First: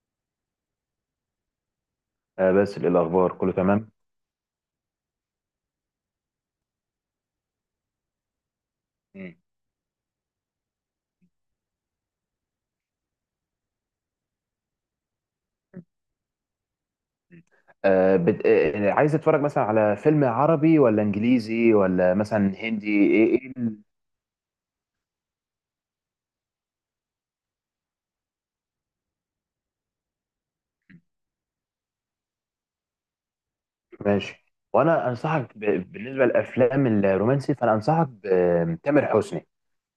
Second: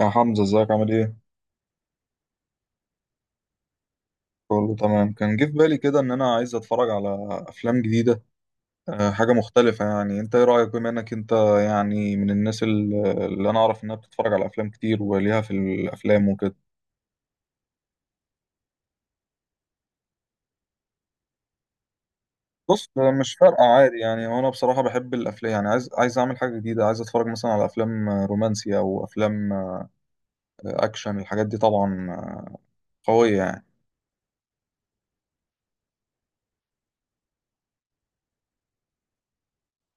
يا حمزة، ازيك؟ عامل ايه؟ آه بس الأخبار كله تمام. كله تمام. كان جه في بالي كده ان انا عايز اتفرج على افلام جديدة. حاجة مم. مختلفة، يعني انت ايه رأيك، بما انك انت يعني من الناس اللي انا اعرف انها بتتفرج على افلام كتير وليها في الافلام وكده. آه بت... آه عايز تتفرج مثلا على فيلم عربي ولا إنجليزي ولا مثلا هندي، بص، إيه مش إيه فارقة ال- عادي، يعني وانا بصراحة بحب الافلام، يعني عايز اعمل حاجة جديدة، عايز اتفرج مثلا على افلام رومانسية او افلام اكشن. الحاجات دي طبعا قوية يعني. ماشي. بالنسبة للأفلام الرومانسي فأنا أنصحك بتامر حسني.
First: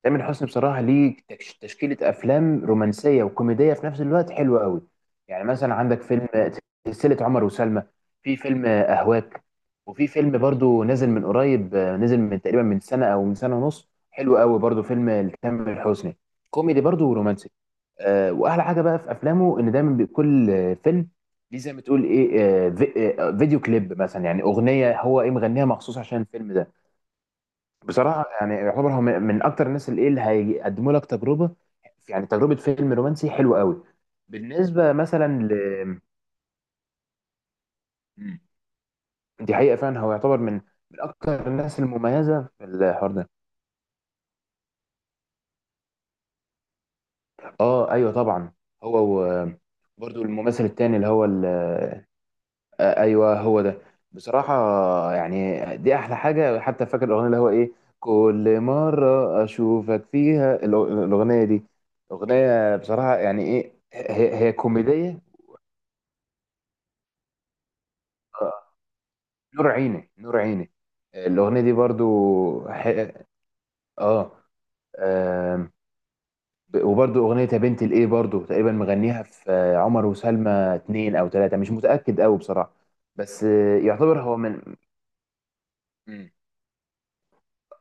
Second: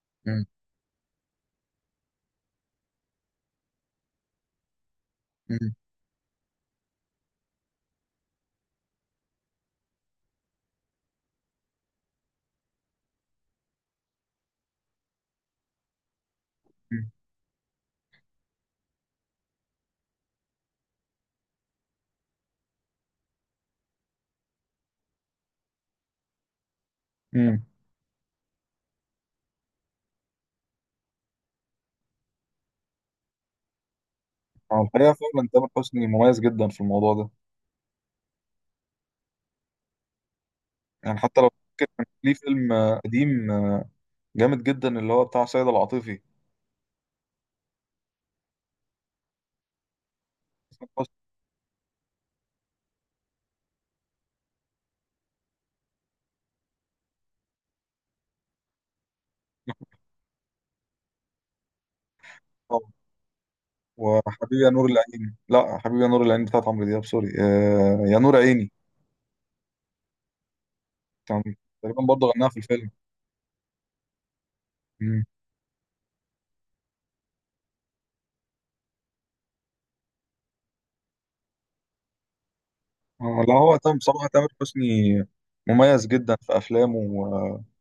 تامر مم. حسني بصراحه ليه تشكيله افلام رومانسيه وكوميديه في نفس الوقت حلوه قوي. يعني مم. مثلا عندك فيلم سلسله عمر وسلمى، في فيلم اهواك، وفي فيلم برضو نزل من قريب، نزل من تقريبا من سنه او من سنه ونص، حلو قوي برضو فيلم لتامر حسني، كوميدي برضو مم. ورومانسي. واحلى حاجه بقى في افلامه ان دايما بكل فيلم ليه زي ما تقول ايه فيديو كليب، مثلا يعني اغنيه هو ايه مغنيها مخصوص عشان الفيلم ده. مم. بصراحة يعني يعتبر هو من أكتر الناس اللي إيه، اللي هيقدموا لك تجربة، يعني تجربة فيلم رومانسي حلوة قوي. على بالنسبة الحقيقة مثلا فعلا تامر حسني مميز جدا في الموضوع ده. مم. دي حقيقة، فعلا هو يعتبر من يعني حتى أكتر لو الناس فاكر، كان ليه المميزة في فيلم الحوار ده. قديم جامد جدا، اللي هو بتاع سيد العاطفي. أه أيوه طبعا. هو و- برضو الممثل حسن التاني اللي حسني. هو. ايوه هو ده. بصراحه، يعني دي احلى حاجه. حتى فاكر الاغنيه اللي هو ايه، كل مره اشوفك فيها. الاغنيه دي اغنيه، طبعاً، بصراحه يعني ايه هي وحبيبي يا نور كوميديه. العين، لا، حبيبي يا نور العين بتاعت عمرو دياب، سوري، يا نور آه، عيني. نور عيني نور عيني، كان الاغنيه دي تقريبا برضو. برضه غناها في ح... الفيلم. اه مم. آم، ب- وبرضو اغنيه يا بنت الايه برضو تقريبا مغنيها في عمر وسلمى 2 او 3، مش متاكد قوي بصراحه. بس لا، هو آه، تم يعتبر بصراحة هو تامر من. حسني مميز جدا في أفلامه،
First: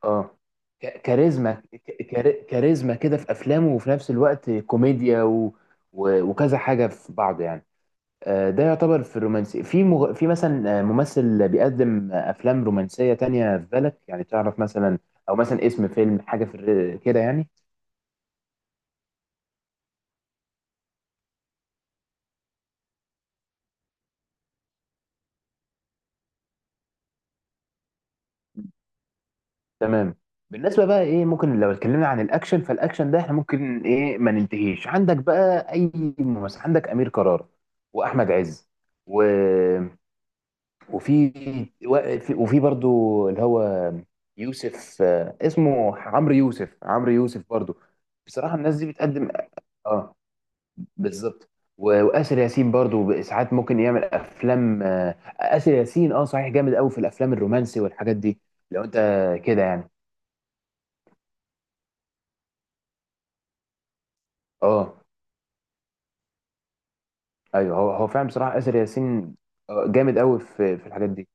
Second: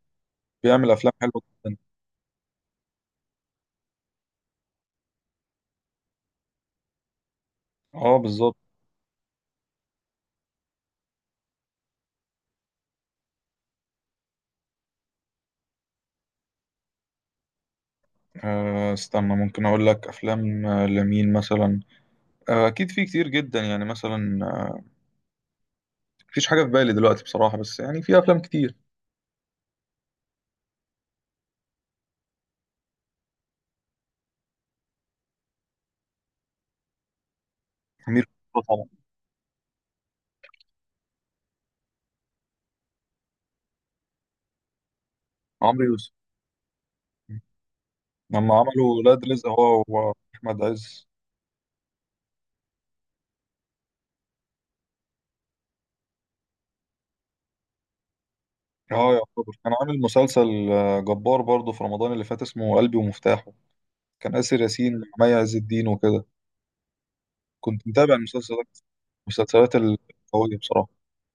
اه وبيعمل أفلام حلوة جدا. كاريزما كده في افلامه، وفي نفس الوقت كوميديا، وكذا حاجه في بعض يعني. اه، بالظبط. ده يعتبر في الرومانسي، في في مثلا ممثل بيقدم افلام رومانسيه تانية في بالك، يعني تعرف مثلا، او مثلا اسم فيلم حاجه في كده يعني. استنى، ممكن اقول لك افلام لمين مثلا. اكيد في كتير جدا، يعني مثلا مفيش حاجه في بالي دلوقتي بصراحه، بس يعني في افلام كتير. تمام. بالنسبه بقى ايه، ممكن لو اتكلمنا عن الاكشن، فالاكشن ده احنا ممكن ايه ما ننتهيش، عندك بقى اي ممثل. عندك امير كرارة، امير واحمد كرارة عز، طبعا. وفي وفي برضو اللي هو يوسف، عمرو اسمه يوسف. عمرو يوسف، عمرو يوسف برضو. لما بصراحة الناس دي عملوا ولاد بتقدم. رزق هو اه، واحمد عز. بالظبط. وآسر ياسين برضو ساعات ممكن يعمل افلام. آسر ياسين صحيح جامد قوي في الافلام الرومانسي والحاجات دي. لو انت اه، يعتبر كده كان يعني. عامل مسلسل جبار برضه في رمضان اللي فات، اسمه قلبي ومفتاحه. كان آسر ياسين اه مع مي عز الدين وكده. ايوه كنت هو هو متابع فعلا المسلسل بصراحة ده، آسر ياسين، المسلسلات جامد قوي القوية في بصراحة. الحاجات دي.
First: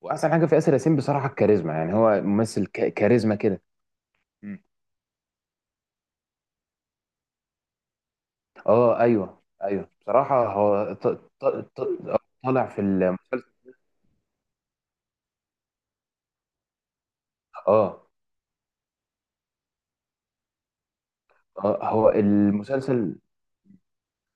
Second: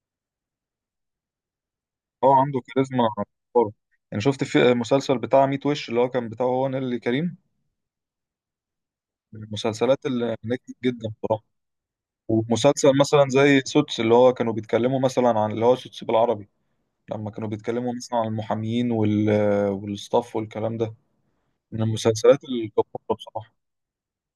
واحسن حاجة في آسر ياسين بصراحة الكاريزما، يعني هو هو عنده ممثل كاريزما كاريزما كده. جبارة. يعني شفت في مسلسل بتاع ميت وش، اللي هو كان بتاعه هو نيللي كريم، اه ايوه من ايوه، المسلسلات اللي بصراحه نجحت هو جدا بصراحة. ط- طالع في ومسلسل مثلا المسلسل. زي سوتس، اللي هو كانوا بيتكلموا مثلا عن اللي هو سوتس بالعربي، لما كانوا بيتكلموا اه، مثلا عن المحامين وال، والستاف والكلام ده، من هو المسلسلات الجبارة المسلسل بصراحة.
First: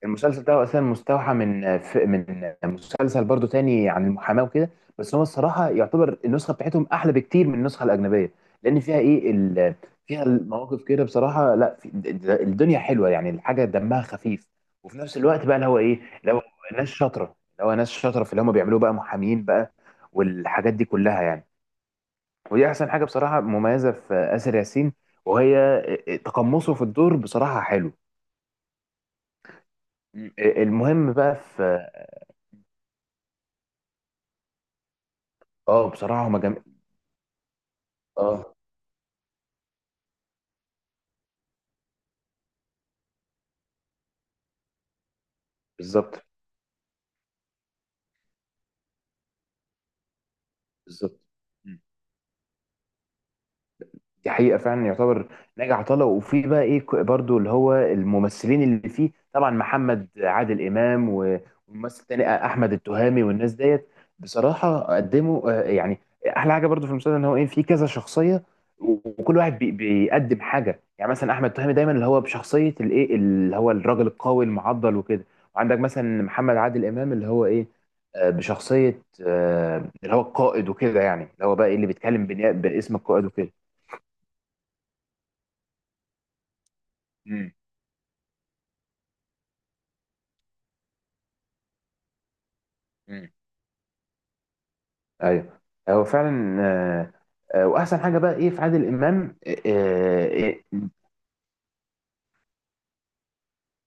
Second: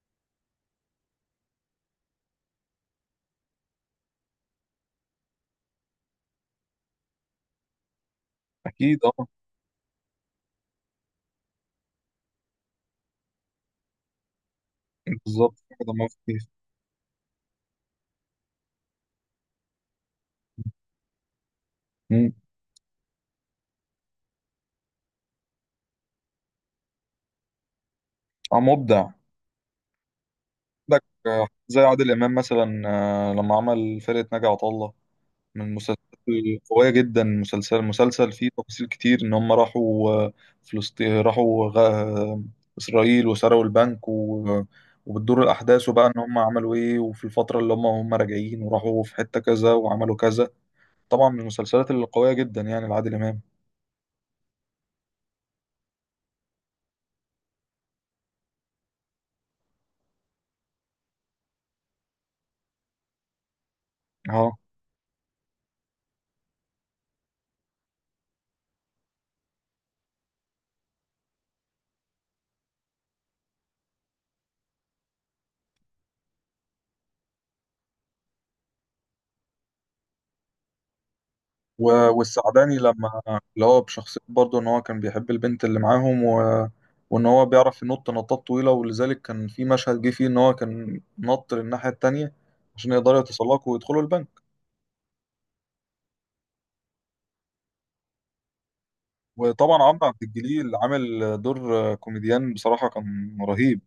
المسلسل ده هو اساسا مستوحى من مسلسل برضو تاني عن المحاماه وكده. بس هو الصراحه يعتبر النسخه بتاعتهم احلى بكتير من النسخه الاجنبيه، لان فيها أكيد أه. ايه فيها المواقف كده بصراحه. لا، الدنيا حلوه يعني، الحاجه دمها خفيف. وفي نفس الوقت بقى بالظبط اللي هو كده، ايه، ما اللي هو فيش. ناس شاطره اللي هو ناس شاطره في اللي هم بيعملوه بقى محامين بقى، والحاجات دي كلها يعني. مم. ودي احسن حاجه بصراحه مميزه في اسر ياسين، وهي تقمصه في الدور بصراحه حلو. مبدع. عندك المهم بقى زي في. عادل إمام مثلا، لما عمل فرقة ناجي عطا الله، من اه المسلسلات بصراحه هما القوية جدا. مسلسل فيه اه، تفاصيل كتير، إن هم راحوا فلسطين، راحوا إسرائيل وسرقوا البنك، و... وبتدور الأحداث وبقى إن بالظبط هم عملوا إيه، وفي الفترة اللي هم راجعين، وراحوا في حتة كذا وعملوا كذا. بالظبط. طبعا من المسلسلات اللي قوية جدا يعني لعادل إمام. دي حقيقة فعلا، يعتبر ناجي عطا الله، وفي بقى ايه برضو اللي هو الممثلين اللي فيه طبعا محمد عادل إمام، وممثل تاني أحمد التهامي والناس ديت. اه، بصراحة قدموا، يعني أحلى حاجة برضو في المسلسل، إن هو ايه فيه كذا شخصية. وكل واحد بيقدم حاجة، يعني مثلا أحمد التهامي دايما اللي هو بشخصية الايه، اللي هو الراجل القوي المعضل وكده. وعندك مثلا محمد عادل إمام اللي هو ايه، بشخصية اللي هو القائد وكده. يعني اللي هو بقى إيه، اللي بيتكلم والسعداني، باسم لما القائد وكده. اللي هو بشخصية برضه إن هو كان بيحب البنت اللي معاهم، و... وإن هو مم. بيعرف ينط نطات طويلة، ولذلك كان في مشهد جه فيه إن هو كان نط للناحية التانية عشان يقدروا مم. يتسلقوا ويدخلوا البنك. ايوه. هو فعلا، واحسن حاجه بقى ايه في عادل امام آه، وطبعا عمرو عبد آه، إيه، الجليل عامل دور كوميديان، بصراحة كان رهيب.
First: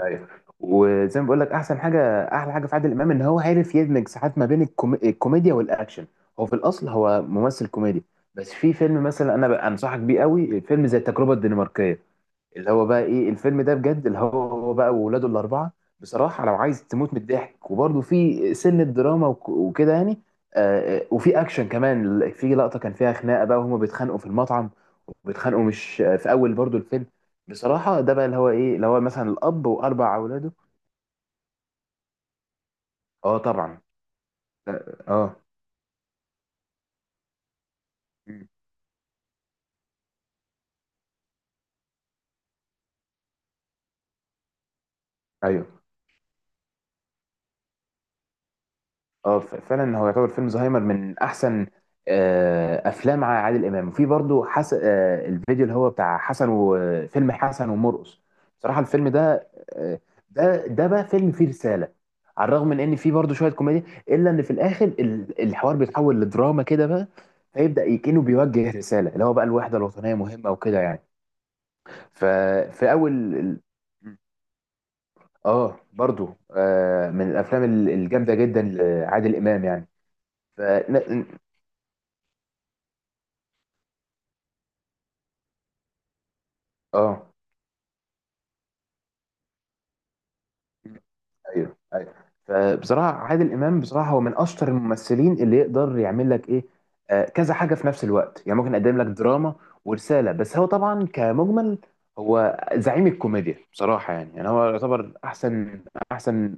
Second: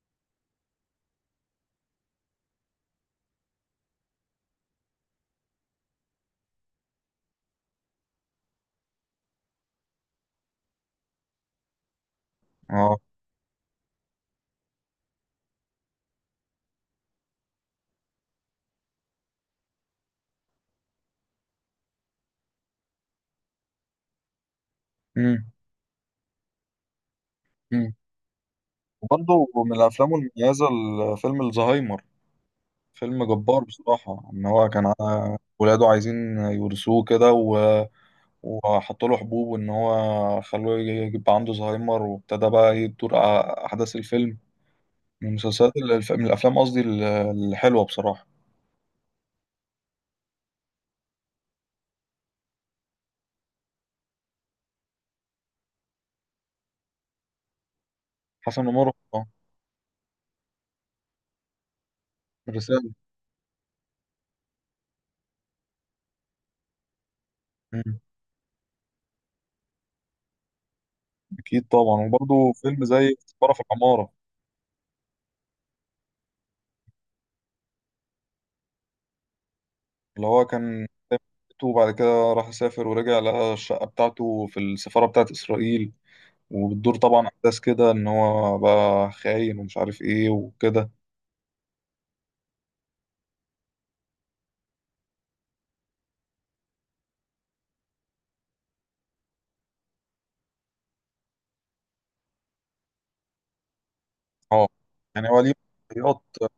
ايوه، وزي ما بقول لك احسن حاجه، احلى حاجه في عادل امام ان هو عارف يدمج ساعات ما بين الكوميديا والاكشن. هو في الاصل هو ممثل كوميدي. بس في فيلم مثلا انا بقى انصحك بيه قوي، فيلم زي التجربه الدنماركيه، اللي هو اه. بقى ايه الفيلم ده بجد، اللي هو بقى وولاده الاربعه. بصراحه لو عايز تموت من الضحك، وبرده في سنه دراما وكده يعني. وفي اكشن كمان، في لقطه كان فيها خناقه بقى وهما بيتخانقوا في المطعم. امم وبيتخانقوا مش في اول برضو الفيلم. امم بصراحه ده بقى اللي هو ايه، اللي هو مثلا وبرضه الاب من الأفلام واربع اولاده. المميزة فيلم الزهايمر، فيلم اه جبار طبعا. بصراحة. إن هو كان اه آه. ولاده عايزين يورثوه كده، و... مم. وحطوا له حبوب وإن هو خلوه يبقى عنده زهايمر، وابتدى بقى إيه تدور أحداث الفيلم، ايوه. من الأفلام قصدي الحلوة بصراحة. اه، فعلا هو يعتبر فيلم زهايمر من احسن افلام عادل امام. وفي برضو حس... آه، الفيديو اللي هو بتاع حسن، وفيلم حسن ومرقص. حسن بصراحه ومرة، الفيلم ده، آه، ده بقى فيلم فيه رساله، على الرغم من الرسالة. ان فيه برضو شويه كوميديا، الا ان في الاخر الحوار بيتحول لدراما كده بقى. فيبدا مم. يكنه بيوجه رساله اللي هو بقى الوحده الوطنيه مهمه وكده يعني. أكيد طبعا. وبرضه فيلم ففي اول زي سفارة ال- في العمارة، اه، برضو من الافلام الجامده جدا لعادل امام يعني. اللي هو كان، وبعد كده راح سافر ورجع لقى الشقة بتاعته في السفارة بتاعت إسرائيل، وبتدور طبعا اه، أحداث كده إن هو بقى خاين ومش عارف إيه وكده. ايوه ايوه. فبصراحه عادل امام بصراحه هو من اشطر الممثلين، اللي يقدر يعمل لك ايه كذا حاجه في نفس الوقت، يعني ممكن يقدم لك دراما ورساله، بس هو طبعا كمجمل هو زعيم الكوميديا بصراحه، يعني هو اه، يعتبر يعني هو ليه احسن مسرحيات احسن.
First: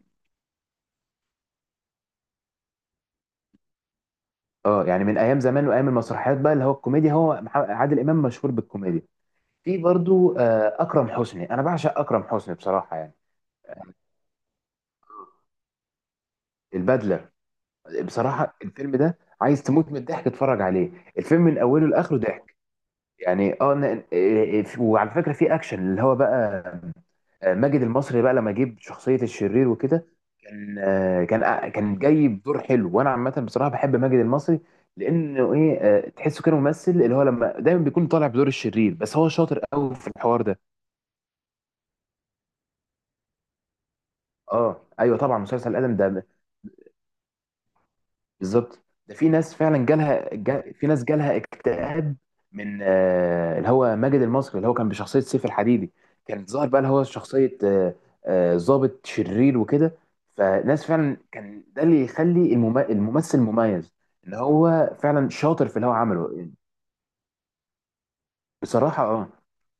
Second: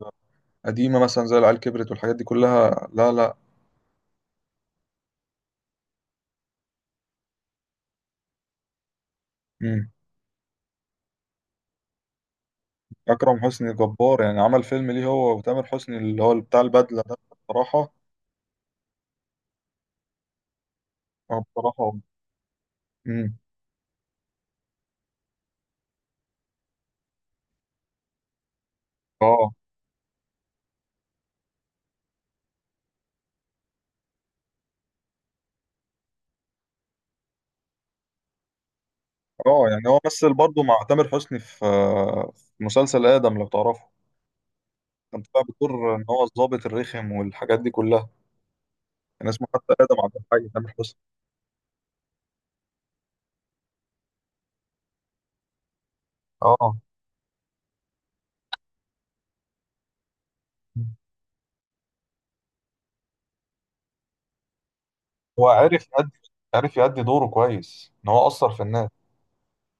قديمة مثلا زي العيال كبرت والحاجات دي كلها، لا لا. اه، يعني من ايام زمان وايام المسرحيات بقى، اللي هو الكوميديا، هو عادل امام مشهور بالكوميديا. في مم. برضو اكرم حسني، انا بعشق اكرم حسني بصراحه يعني. أكرم حسني جبار، يعني عمل فيلم ليه هو وتامر حسني اللي هو بتاع البدلة ده. البدله. بصراحة. بصراحة الفيلم ده عايز تموت من الضحك تتفرج عليه. اه، الفيلم من أوله بصراحة. لآخره ضحك. مم. يعني اه ن- إيه، إيه، وعلى فكرة، في أكشن اللي هو بقى ماجد المصري بقى، لما جيب شخصية اه، الشرير وكده. كان جاي بدور حلو. وأنا عامة بصراحة بحب ماجد المصري، لأنه إيه تحسه كده ممثل، اللي هو لما دايما بيكون طالع بدور الشرير، بس هو شاطر اه. يعني قوي هو في مثل الحوار ده. برضه مع تامر حسني في مسلسل آدم لو تعرفه. اه ايوه كان طبعا، طلع مسلسل بدور ادم إن هو ده. الضابط الرخم، والحاجات دي كلها. بالظبط. ده كان في اسمه ناس حتى فعلا آدم عبد الحي، تامر في حسني. ناس جالها اكتئاب من اللي هو ماجد المصري، اللي هو كان بشخصية سيف الحديدي. كان ظاهر اه. بقى اللي هو شخصية ضابط شرير وكده. مم. فناس فعلا كان ده اللي يخلي الممثل مميز، ان هو فعلا هو شاطر في اللي هو عمله. عرف يأدي دوره كويس، إن هو أثر في الناس. بصراحة،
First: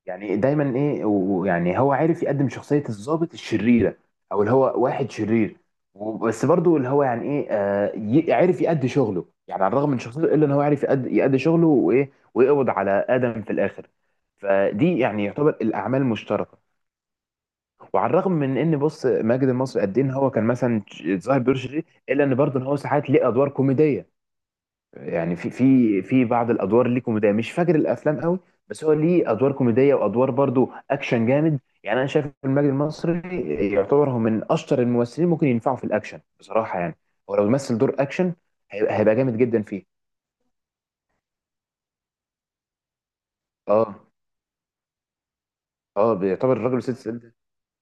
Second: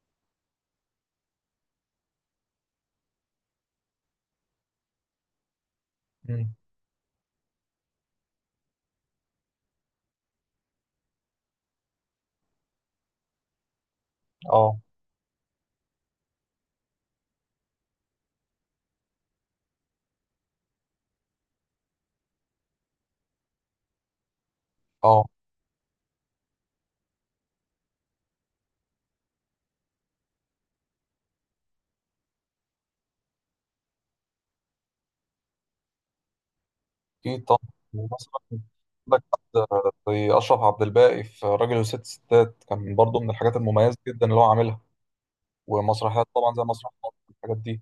يعني دايما ايه، ويعني هو عارف يقدم شخصية الضابط الشريرة، او اللي هو واحد شرير. بس مم. برضو اللي هو يعني ايه عارف يأدي شغله، يعني على الرغم من شخصيته الا ان هو عارف يأدي شغله وايه، ويقبض على آدم في الاخر. اه، فدي يعني يعتبر الاعمال المشتركة. وعلى الرغم من ان بص ماجد المصري قد ايه، ان هو كان مثلا ظاهر بدور شرير، الا ان برضه ان هو ساعات ليه ادوار كوميدية. اه، يعني في بعض الادوار اللي كوميديه، مش فاكر الافلام قوي. بس هو ليه ادوار كوميديه، وادوار برضو اكشن جامد. يعني انا شايف إن المجد المصري يعتبر هو من اشطر الممثلين، ممكن ينفعوا في الاكشن بصراحه يعني. هو اكيد لو طبعا. مثل دور اكشن، مثلا هيبقى عندك جامد جدا حد فيه. زي اشرف عبد الباقي في راجل وست ستات، كان برضو من الحاجات المميزه اه جدا اللي هو عاملها. اه، ومسرحيات بيعتبر طبعا زي الراجل وست مسرح مصر، ست الحاجات دي.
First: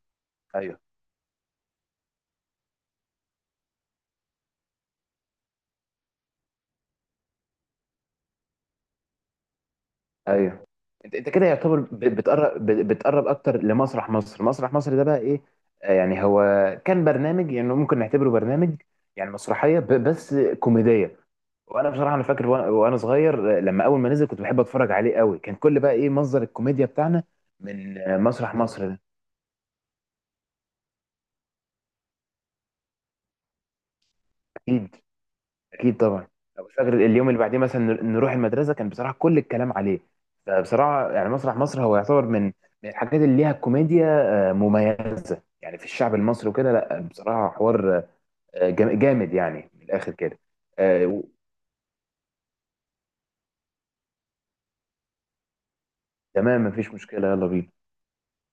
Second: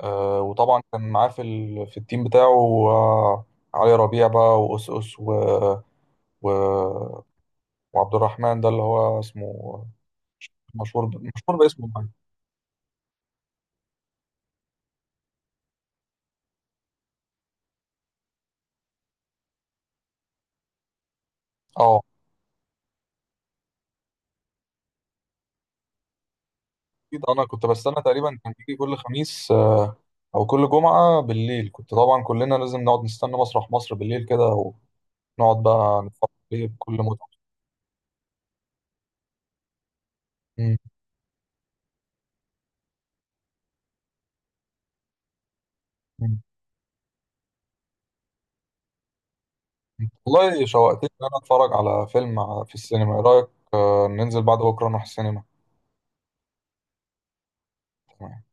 ايوه وطبعا كان معاه في في التيم بتاعه، علي ربيع بقى، وأس اس، و، و، وعبد الرحمن ده اللي هو اسمه ايوه. انت كده مشهور يعتبر باسمه يعني. بتقرب اكتر لمسرح مصر. مسرح مصر ده بقى ايه. يعني هو كان برنامج، يعني ممكن نعتبره برنامج، يعني مسرحيه بس كوميديه. وانا اه بصراحه انا فاكر، وأنا صغير، لما اول ما نزل كنت بحب اتفرج عليه قوي، كان كل بقى ايه مصدر الكوميديا بتاعنا اكيد، انا كنت بستنى. من تقريبا كان مسرح بيجي مصر كل ده. خميس او كل جمعه بالليل، كنت طبعا كلنا لازم نقعد نستنى مسرح مصر بالليل كده، اكيد. نقعد اكيد بقى طبعا. نتفرج عليه أبقى بكل فاكر متعة. اليوم اللي بعديه، مثلا نروح المدرسه، كان بصراحه كل الكلام عليه. مم. فبصراحه يعني مسرح مصر هو يعتبر من الحاجات اللي ليها كوميديا مميزه يعني في الشعب مم. المصري وكده. لا بصراحه حوار جامد يعني من الاخر كده. والله آه، شوقتني و- إن أنا أتفرج على فيلم في السينما، إيه رأيك؟ ننزل بعد بكرة نروح السينما. تمام، مفيش مشكله، يلا بينا. تمام.